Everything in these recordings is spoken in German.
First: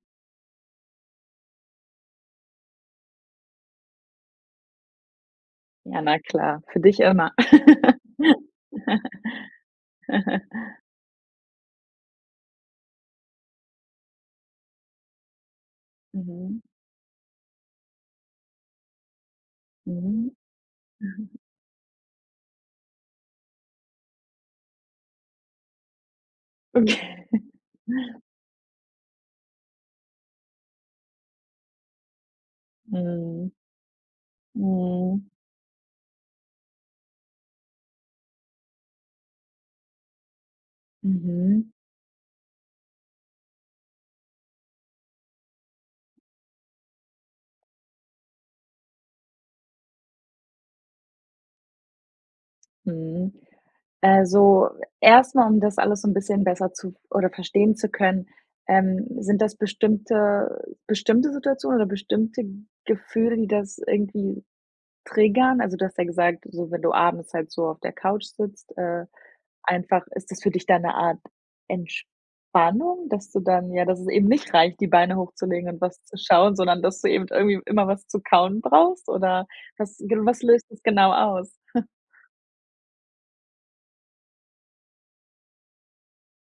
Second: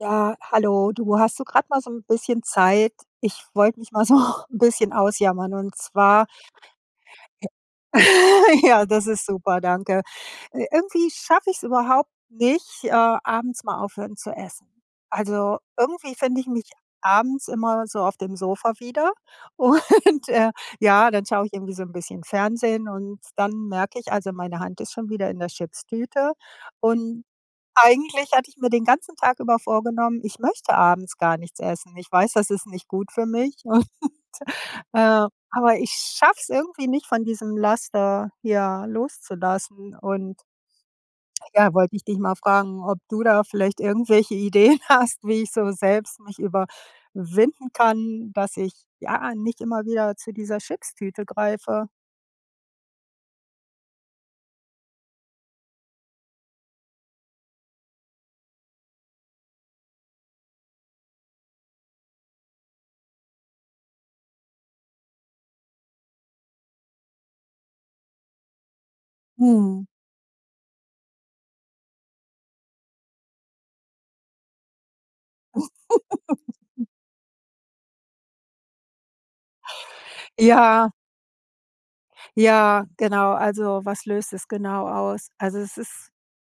Ja, hallo, du, hast du gerade mal so ‘n bisschen Zeit? Ich wollte mich mal so ‘n bisschen ausjammern und Ja, na zwar klar. Für dich immer. ja, das ist super, danke. Ir Irgendwie schaffe ich‘s überhaupt nicht, äh, abends mal aufhören zu essen. Also, irgendwie finde ich Mhm. mich abends immer so auf dem Sofa wieder und, Mhm. äh, ja, dann schaue ich irgendwie so ‘n bisschen Fernsehen und dann merke ich, also meine Hand ist schon wieder in der Chips-Tüte und Okay. eigentlich hatte ich mir den ganzen Tag über vorgenommen, ich möchte abends gar nichts essen. Ich weiß, das ist nicht gut für Mhm. mich und, Mhm. äh, aber ich schaffe es irgendwie nicht von diesem Laster, ja, loszulassen und Mhm. ja, wollte ich dich mal fragen, ob du da vielleicht irgendwelche Ideen hast, wie ich so selbst mich überwinden kann, dass ich, ja, nicht immer wieder zu dieser Chips-Tüte greife? Mhm. Also erstmal, um das alles so ‘n bisschen besser zu v oder verstehen zu können, ähm, sind das bestimmte bestimmte Situationen oder bestimmte Gefühle, die das irgendwie triggern? Also, du hast ja gesagt, so wenn du abends halt so auf der Couch sitzt, äh, Mhm. einfach, ist das für dich da ‘ne Art Entspannung, dass du dann ja, dass es eben nicht reicht, die Beine hochzulegen und was zu schauen, sondern dass du eben irgendwie immer was zu kauen brauchst oder was gen was löst das Ja. genau aus? Ja, genau, also was löst das genau aus? Also, es ist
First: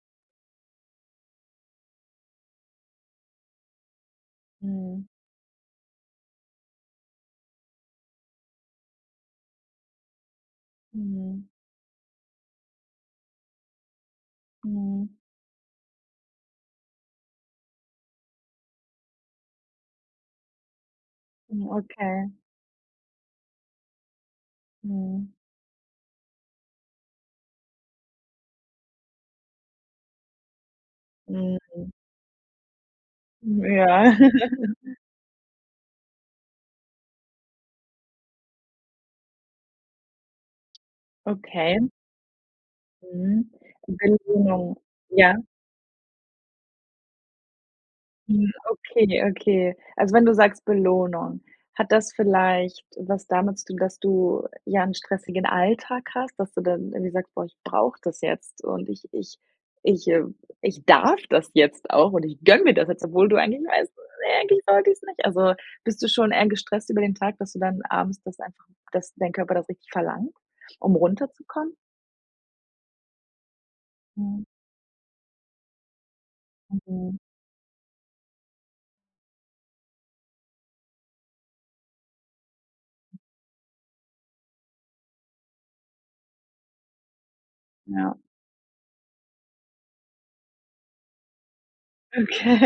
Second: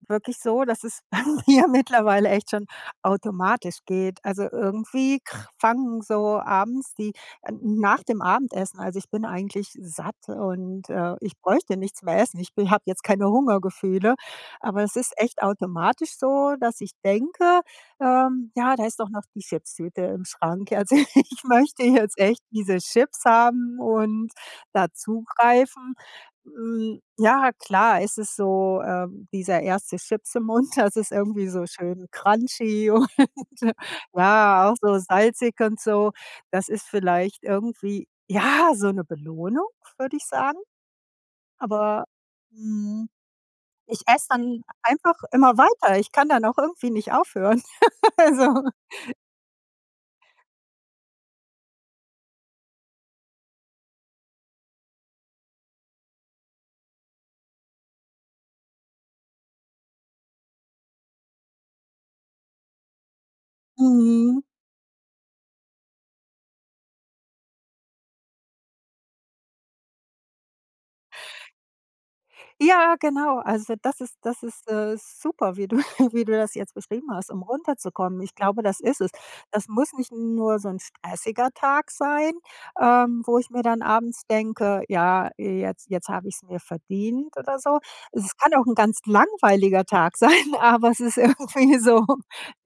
wirklich so, dass es ja mittlerweile echt schon automatisch geht. Also, Mhm. irgendwie kr fangen so abends, die, äh, nach dem Abendessen also ich bin eigentlich satt und, äh, ich Mhm. bräuchte nichts mehr essen. Ich b habe jetzt keine Hungergefühle, aber es Mhm. ist echt automatisch so, dass ich denke, ähm: „Ja, da ist doch noch die Chips-Tüte im Schrank. Also ich Hm, möchte jetzt okay. echt diese Chips haben und da Mhm. zugreifen.“ Äm, ja, klar, es ist so, ähm, dieser 1. Chips im Mund, das ist irgendwie so Mhm. schön crunchy und Ja. ja, auch so salzig und so. Das ist vielleicht irgendwie, ja, so ‘ne Belohnung, würde ich sagen. Okay. Aber mhm. Mhm. Ich esse dann [unintelligible] einfach ja? immer weiter, ich kann dann auch irgendwie nicht aufhören. Mhm, Also okay, okay. Also wenn du sagst Belohnung, hat das vielleicht was damit zu tun, dass du, ja, ‘n stressigen Alltag hast, dass du dann irgendwie sagst: „Boah, ich brauche das jetzt und ich ich ich äh, ich darf das jetzt auch und ich gönne mir das jetzt“, obwohl du eigentlich weißt, Mhm. eigentlich sollte ich's nicht“. Also, bist du schon eher gestresst über den Tag, dass du dann abends das einfach dass dein Körper das richtig verlangt, um runterzukommen? Ja, genau, also das ist Mhm. das ist, äh, super, wie du wie du das jetzt beschrieben Mhm. hast, um runterzukommen. Ich glaube, das ist es. Das muss nicht nur so ‘n stressiger Tag sein, ähm, wo ich mir dann abends denke: „Ja, jetzt jetzt habe ich's mir verdient“ oder so. Ja. Es kann auch ‘n ganz langweiliger Tag sein, aber es ist irgendwie so,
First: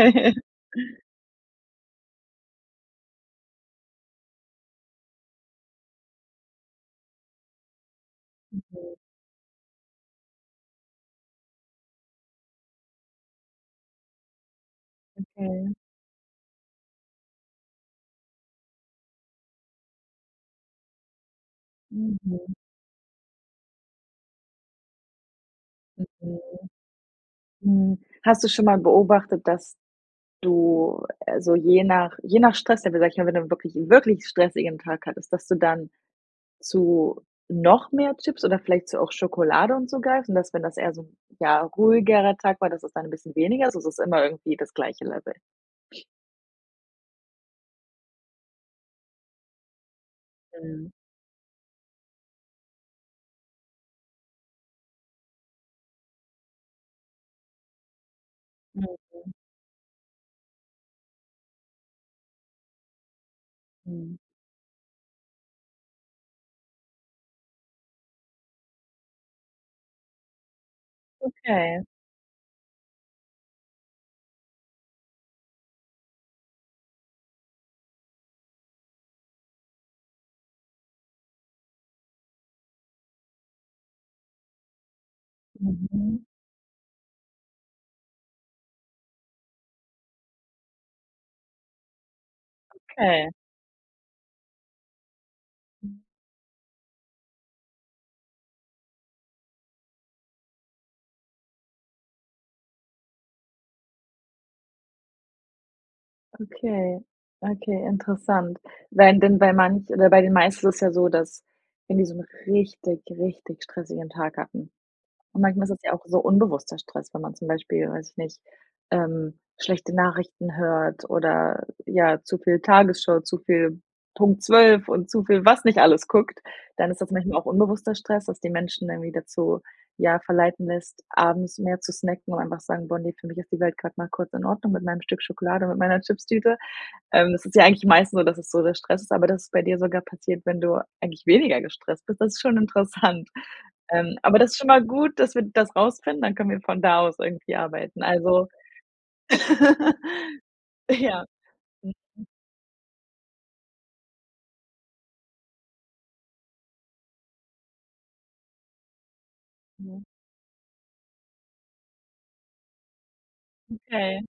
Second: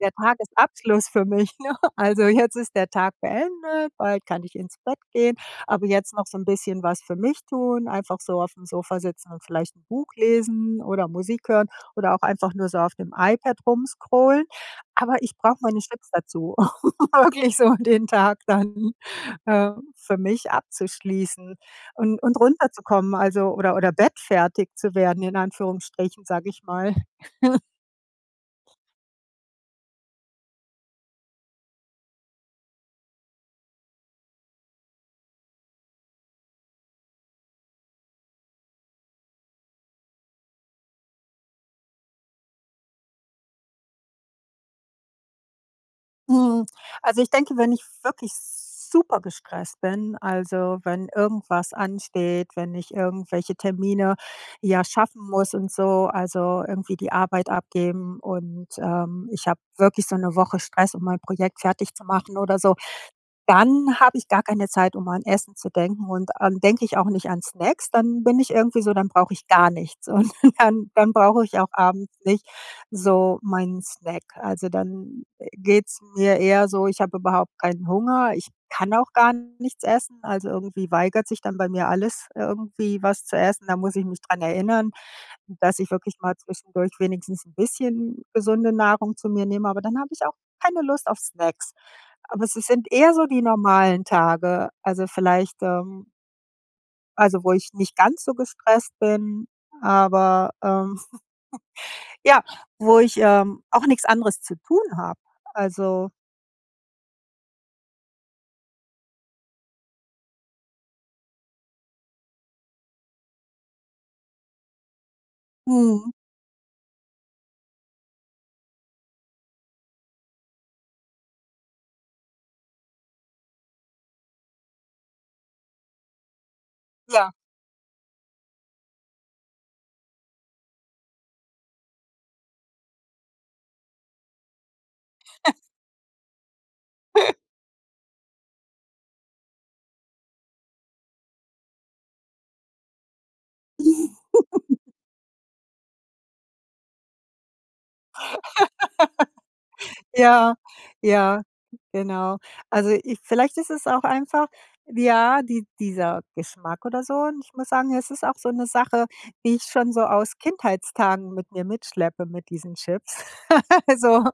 der Tages-Abschluss für mich, ne? Also, jetzt ist der Tag beendet, bald kann ich ins Bett gehen, aber jetzt noch so ‘n bisschen was für mich tun, einfach so aufm [unintelligible] Sofa sitzen und vielleicht ‘n Buch lesen oder Musik hören oder auch einfach nur so auf dem iPad rum scrollen, aber ich brauche Okay. meine Chips dazu, um wirklich so den Tag dann, äh, für mich abzuschließen und und Mhm. runterzukommen, also oder oder bettfertig zu werden in Anführungsstrichen, Mhm. sage ich mal. Hm, hast du schon mal beobachtet, dass du, äh, so je nach je nach Stress-Level, sage ich mal, wenn du dann wirklich, wirklich stressigen Tag hattest, dass du dann zu noch mehr Chips oder vielleicht zu auch Schokolade und so greift, und dass, wenn das eher so ‘n ja, ruhigerer Tag war, dass es dann ‘n bisschen weniger ist oder ist es immer irgendwie das gleiche Level? Mhm, also ich denke, wenn ich wirklich super gestresst bin, also, Mhm. wenn irgendwas ansteht, wenn ich irgendwelche Termine, ja, schaffen muss und so, also irgendwie die Arbeit abgeben und, ähm, Mhm. ich habe wirklich so ‘ne Woche Stress, um mein Projekt fertig zu machen oder so, dann habe Mhm. ich gar keine Zeit, um an Essen zu denken und dann denke ich auch nicht an Snacks, dann bin ich irgendwie so, dann brauche ich gar nichts. Und dann dann brauche ich auch Okay. abends nicht so meinen Snack. Also, dann, äh, geht‘s mir eher so ich habe überhaupt keinen Hunger, ich kann auch gar nichts essen, also irgendwie weigert sich dann bei mir alles irgendwie was zu essen. Da muss ich mich daran erinnern, dass ich wirklich Mhm. mal zwischendurch wenigstens ‘n bisschen gesunde Nahrung zu mir nehme, aber dann habe ich auch keine Lust auf Snacks. Aber es si sind eher so Okay. die normalen Tage, also vielleicht, Hm. ähm Also, wo ich nicht ganz so gestresst bin, aber, ähm ja, wo ich, ähm, auch nichts anderes zu tun habe. Also Okay, okay, interessant. Wenn dann bei manch oder bei den meisten ist es ja so, dass wenn die so 'n richtig, richtig stressigen Tag hatten. Und manchmal ist es ja auch Mhm. so unbewusster Stress, wenn man zum Beispiel, weiß ich nicht, ähm, schlechte Nachrichten hört oder ja, zu viel Tagesschau, zu viel Punkt 12 und zu viel, was nicht alles guckt, dann ist das Ja. manchmal auch unbewusster Stress, dass die Menschen irgendwie dazu, ja, verleiten lässt, abends mehr zu snacken und einfach sagen: „Boah ne, für mich ist die Welt gerade mal kurz in Ordnung mit meinem Stück Schokolade und mit meiner Chipstüte.“ Ähm, das ist ja eigentlich meistens so, dass das so der Stress ist, aber das ist bei dir sogar passiert, wenn du eigentlich weniger gestresst bist, das ist schon interessant. Ähm, aber das ist schon mal gut, dass wir das rausfinden, dann können wir von da aus irgendwie arbeiten, also Ja, Ja. ja, Mhm. genau. Also, ich vielleicht ist es auch einfach, ja, die dieser Geschmack oder so, und ich muss sagen, es ist auch so 'ne Sache, die ich schon so Mhm. aus Kindheitstagen mit mir mitschleppe, mit diesen Chips. Okay. Also,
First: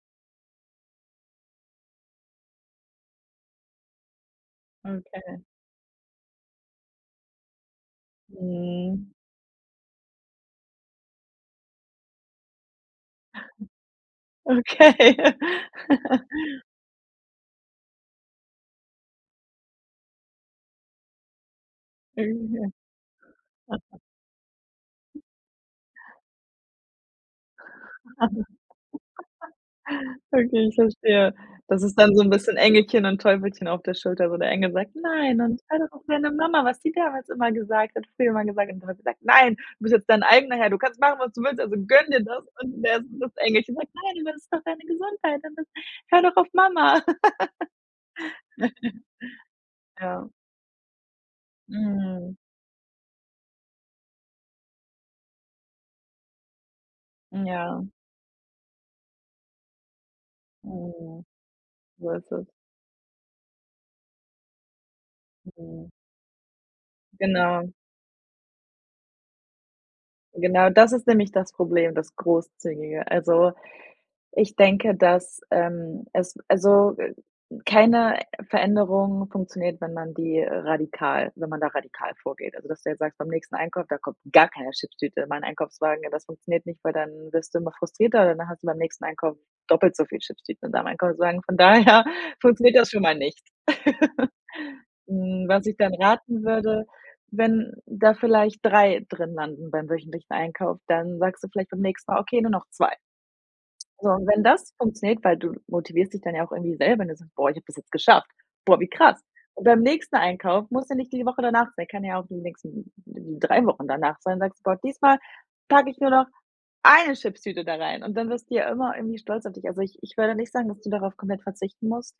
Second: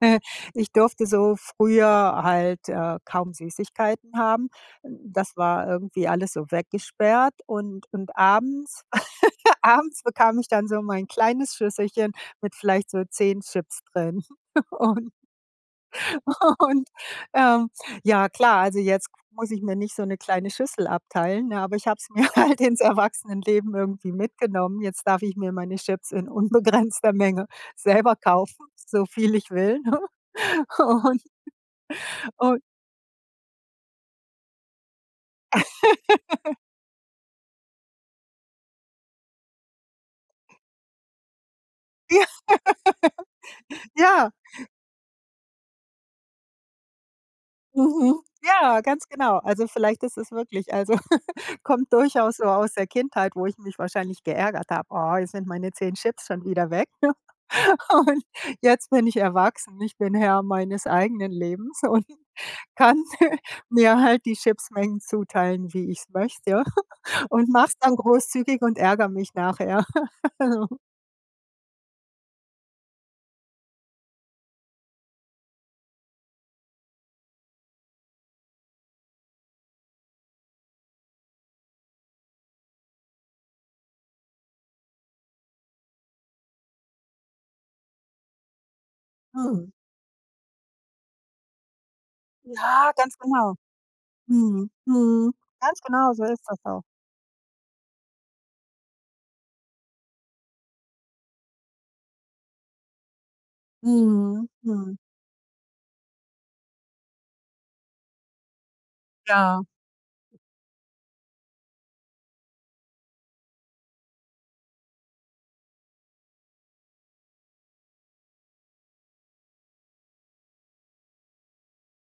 äh, ich durfte so früher halt, äh, kaum Süßigkeiten haben. Das Okay. war irgendwie alles so weggesperrt und und abends Mhm. abends bekam ich dann so mein kleines Schüsselchen mit vielleicht so 10 Chips drin. Und Okay. und ähm, ja, klar, also, jetzt muss ich mir nicht so 'ne kleine Schüssel abteilen, ne, aber ich habe es mir halt ins [unintelligible] Erwachsenenleben irgendwie mitgenommen. Jetzt darf ich mir meine Chips in unbegrenzter Menge selber kaufen, so viel ich will, ne? Okay, ich Und verstehe. Das ist dann so 'n bisschen und Engelchen und Teufelchen auf der Schulter, wo der Engel sagt: „Nein und hör doch auf deine Mama, was sie damals immer gesagt hat, früher immer gesagt hat.“ Und der Teufel sagt: „Nein, du bist jetzt dein eigener Herr. Du kannst machen, was du willst. Also, gönn dir Ja, das.“ Und [unintelligible] das Engelchen sagt: „Nein, aber ja. das ist doch deine Gesundheit und das hör doch auf Mama.“ Mhm. Ja, ganz genau. Also vielleicht ist Ja. es wirklich, also, kommt Mhm. durchaus so aus der Kindheit, wo ich mich wahrscheinlich geärgert habe: „Ah, jetzt sind meine 10 Chips schon wieder weg.“ Ja. Und jetzt bin ich erwachsen, ich bin Herr meines Mhm. eigenen Lebens und So ist es. kann mir mir halt die Chips-Mengen zuteilen, Mhm. wie ich es möchte und mache Genau. es dann großzügig und ärgere mich nachher. Genau, das ist nämlich das Problem, das Großzügige. Also, ich denke, dass, ähm, es also, äh, keine Veränderung funktioniert, wenn man die radikal wenn man da radikal vorgeht. Also, dass du jetzt sagst: „Beim nächsten Einkauf, da kommt gar keine Chipstüte in meinen Einkaufswagen.“ Ja, das funktioniert nicht, weil dann wirst du immer frustrierter. Dann hast du beim nächsten Einkauf Mhm. doppelt so viel Chipstüten in deinem Einkaufswagen, von daher funktioniert das Ja, schon mal ganz nicht. genau. Mhm, mhm. Hm, was ich Ganz dann genau, so raten ist das auch. würde, wenn da vielleicht 3 drin landen beim wöchentlichen Einkauf, dann sagst du vielleicht beim nächsten Mal: „Okay, nur noch 2.“ So und wenn Mhm, das mhm. funktioniert weil du motivierst dich dann ja auch irgendwie selber, wenn du sagst: „Boah, ich habe das jetzt geschafft. Boah, wie krass.“ Ja. Und beim nächsten Einkauf muss ja nicht die Woche danach sein, kann ja auch die nächsten 3 Wochen danach sein, sagst du: „Boah diesmal packe ich nur noch 1 Chipstüte da rein.“ Und dann wirst du ja immer irgendwie stolz auf dich. Also, ich ich würde nicht sagen, dass du darauf komplett verzichten musst,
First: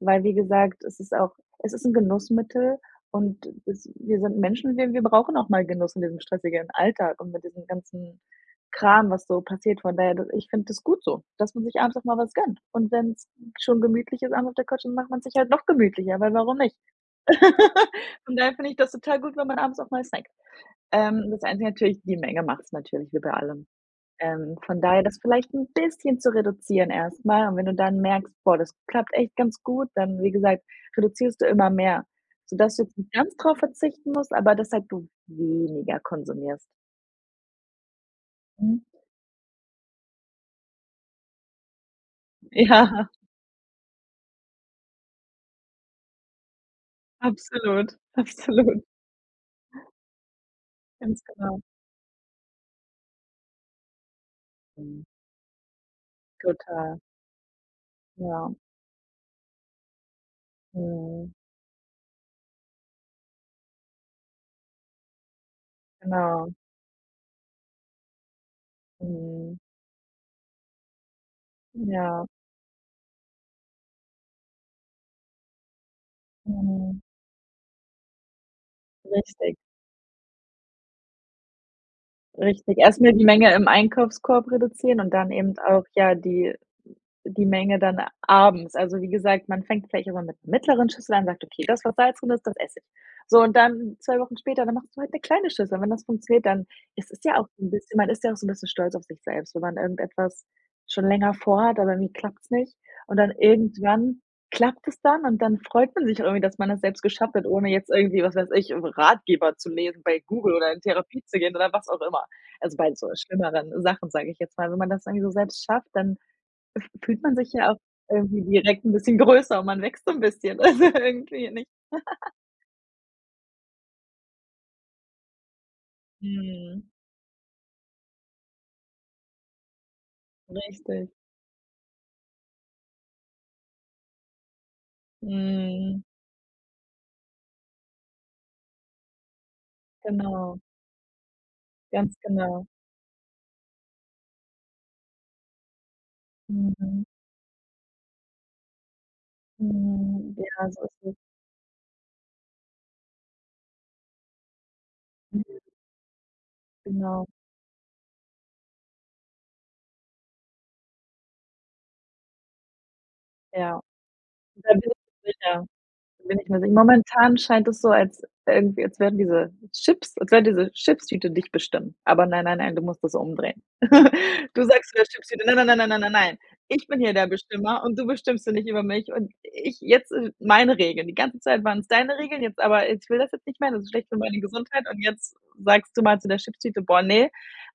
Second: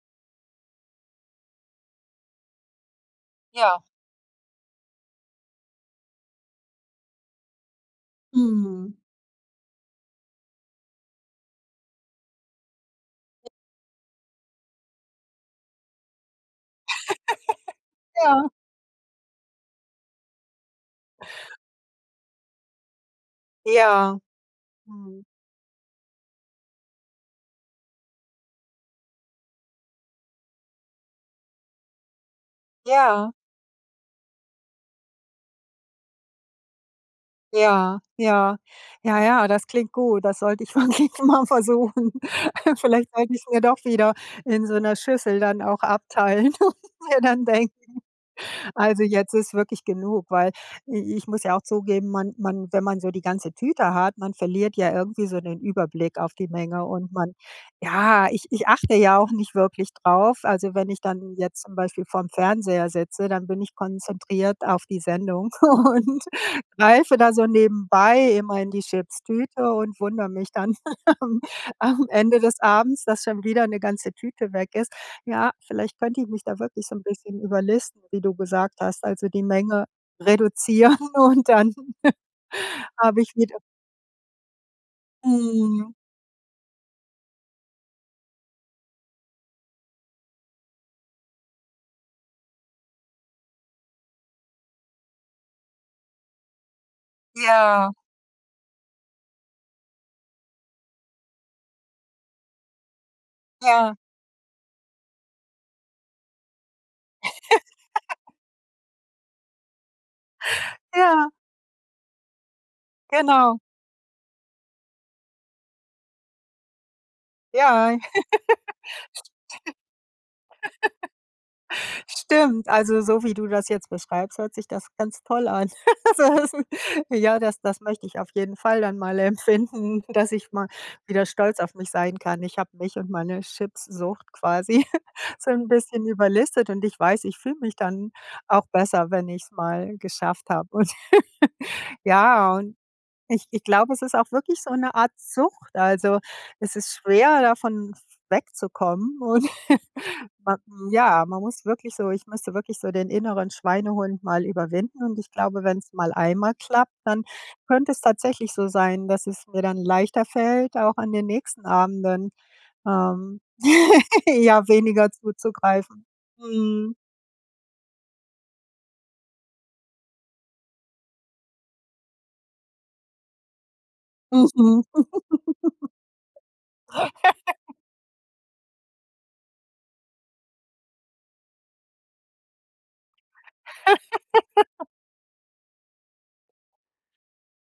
weil, wie gesagt, es ist auch es ist 'n Genussmittel. Und wir Ja. s wir sind Menschen, wir wir brauchen auch mal Genuss in diesem stressigen Alltag und mit diesem ganzen Mhm. Kram, was so passiert. Von daher du ich finde das gut so, dass man sich abends auch mal was gönnt. Und wenn's schon gemütlich ist abends auf der Couch, dann macht man sich halt noch gemütlicher, weil warum nicht? Von Ja. daher finde ich das total gut, wenn man abends auch mal snackt. Ähm, das einzige natürlich: die Menge macht's natürlich wie bei allem. Ja. Ähm, von daher das Mhm. vielleicht 'n bisschen zu reduzieren erstmal. Und wenn du dann merkst: „Boah, das klappt echt ganz gut“, dann wie gesagt, reduzierst du immer mehr, so dass du jetzt nicht Ja. ganz darauf verzichten musst, aber dass halt du weniger konsumierst. Ja, ja. Mhm. Ja, ja, das klingt gut, das sollte ich wirklich mal versuchen. Ja. Vielleicht sollte ich es mir doch wieder in so 'ner Schüssel dann auch abteilen und mir dann denken: Absolut, absolut. „Also jetzt ist wirklich genug.“ Weil i Ganz ich muss ja genau. auch zugeben, man man wenn man so die ganze Tüte hat, man verliert ja Mhm. irgendwie so den Überblick auf die Menge Total. und man ja, ich Ja. ich achte ja auch nicht wirklich drauf. Also, wenn ich Mhm. dann jetzt zum Beispiel vorm Fernseher sitze, dann bin ich konzentriert auf die Sendung und Genau. greife da so nebenbei immer in die Mhm. Chipstüte und wundere mich dann am am Ja. Ende des Abends, dass schon wieder 'ne ganze Tüte weg ist. Ja, vielleicht könnte ich mich da wirklich so Mhm. 'n bisschen überlisten, wie du gesagt hast. Also die Richtig. Menge reduzieren und dann Richtig, erstmal habe die ich Menge wieder im Einkaufskorb reduzieren und dann eben auch, Mhm. ja, die die Menge dann abends. Also wie gesagt, man fängt vielleicht auch mal mit mittleren Schüsseln an und sagt: „Okay, das, was Salz drin ist, das esse ich.“ So, und dann 2 Wochen später, dann machst du halt 'ne kleine Schüssel. Und wenn das funktioniert, dann es ist ja auch 'n Ja. bisschen man ist ja auch so 'n bisschen stolz auf sich selbst, wenn man irgendetwas schon länger vorhat, aber irgendwie klappt's nicht, und dann Ja. irgendwann klappt es dann. Und dann freut man sich irgendwie, dass man das selbst geschafft hat, ohne jetzt irgendwie, was weiß ich, irgendwo 'n Ratgeber zu lesen, bei Google oder in Therapie Ja. zu gehen oder was auch immer. Also, bei so Genau. schlimmeren Sachen, sage ich jetzt mal. Wenn man das irgendwie so selbst schafft, dann f fühlt man sich ja auch Ja. irgendwie direkt 'n bisschen größer und man wächst so 'n bisschen, also, irgendwie, nicht. Stimmt. Stimmt, also so wie du das jetzt beschreibst, hört sich das ganz toll an. Soll heißen, Mhm. ja, das das möchte ich auf jeden Fall dann mal empfinden, dass ich mal Richtig. wieder stolz auf mich sein kann. Ich habe mich und meine Chipssucht quasi so 'n Mhm. bisschen überlistet und ich weiß, ich fühle mich dann auch besser, wenn ich's mal geschafft Genau. habe. Und Ganz ja, genau. und, ich ich glaube, es ist auch wirklich so 'ne Art Sucht. Also, es ist Mhm. schwer, davon v wegzukommen, und, Mhm, ähm, ja, so ist es. ja, man muss wirklich so ich müsste wirklich so den inneren Schweinehund mal überwinden. Und ich glaube, wenn's mal einmal klappt, dann Genau. könnte es tatsächlich so sein, dass es mir dann leichter fällt, auch an den nächsten Abenden, ähm, Ja. ja, Da bin weniger ich sicher. zuzugreifen. Da bin ich mir sicher. Mhm. Momentan scheint das so als irgendwie als werden diese Chips als wenn diese Chipstüte dich bestimmt. Aber nein, nein, nein, du musst das umdrehen. Du Mhm. sagst zu der Chipstüte: „Na na na na na na nein. Ich bin hier der Bestimmer und du bestimmst hier nicht über mich und ich jetzt sind meine Regeln. Die ganze Zeit waren es deine Regeln. Jetzt aber ich will das jetzt nicht mehr. Das ist schlecht für meine Gesundheit.“ Und jetzt sagst du mal zu der Chipstüte: „Boah, ne!“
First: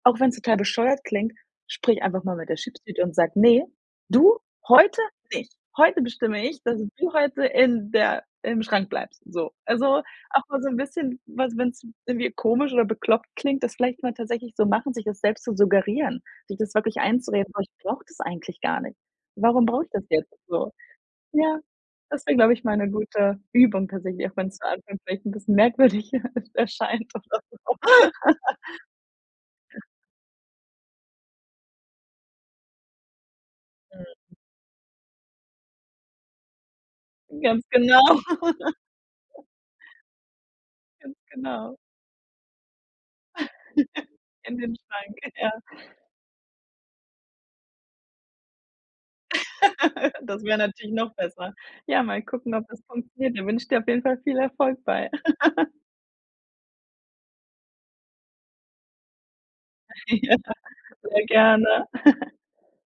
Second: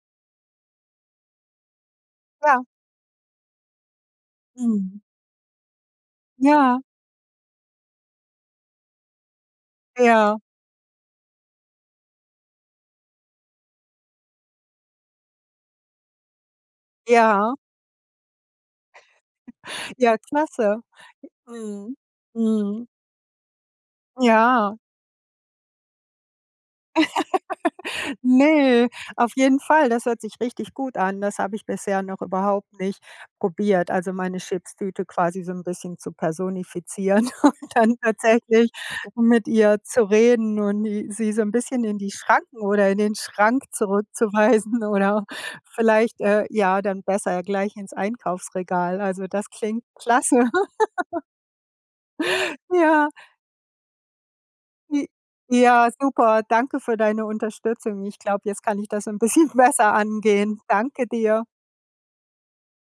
Auch wenn's total bescheuert klingt, sprich einfach mal mit der Ja. Chipstüte und sage: „Ne, du, Mhm. heute nicht! Heute bestimme ich, dass Ja. du heute in der im Schrank bleibst. So.“ Also, Ja. auch mal so 'n bisschen was wenn es irgendwie komisch oder bekloppt klingt, das vielleicht mal tatsächlich so machen, sich das selbst zu suggerieren, sich das wirklich einzureden: Ja. „Oh, ich brauche das eigentlich gar nicht. Warum brauche ich das Ja, jetzt?“ So. klasse. Ja, Mhm, das wäre, glaube ich, mal mhm. 'ne gute Übung tatsächlich, auch wenn es zu Ja. Anfang vielleicht 'n bisschen merkwürdig erscheint oder so. Ne, auf jeden Fall, das hört sich richtig gut an. Das habe ich bisher noch überhaupt nicht probiert. Mhm. Also meine Chipstüte quasi so 'n bisschen zu personifizieren und Ganz dann genau. tatsächlich mit ihr zu reden und i Ganz sie so 'n genau. bisschen in die Schranken oder in den Schrank In den zurückzuweisen Schrank, oder ja. vielleicht, äh, ja, dann besser gleich ins Einkaufsregal. Also, das klingt Das klasse. wäre natürlich noch besser. Ja, mal gucken, ob das Ja. funktioniert. Da wünsche ich dir auf jeden Fall viel Erfolg J bei. ja, super. Danke für deine Unterstützung. Ich glaube, jetzt kann ich das 'n bisschen besser Ja, angehen. Danke sehr dir. gerne.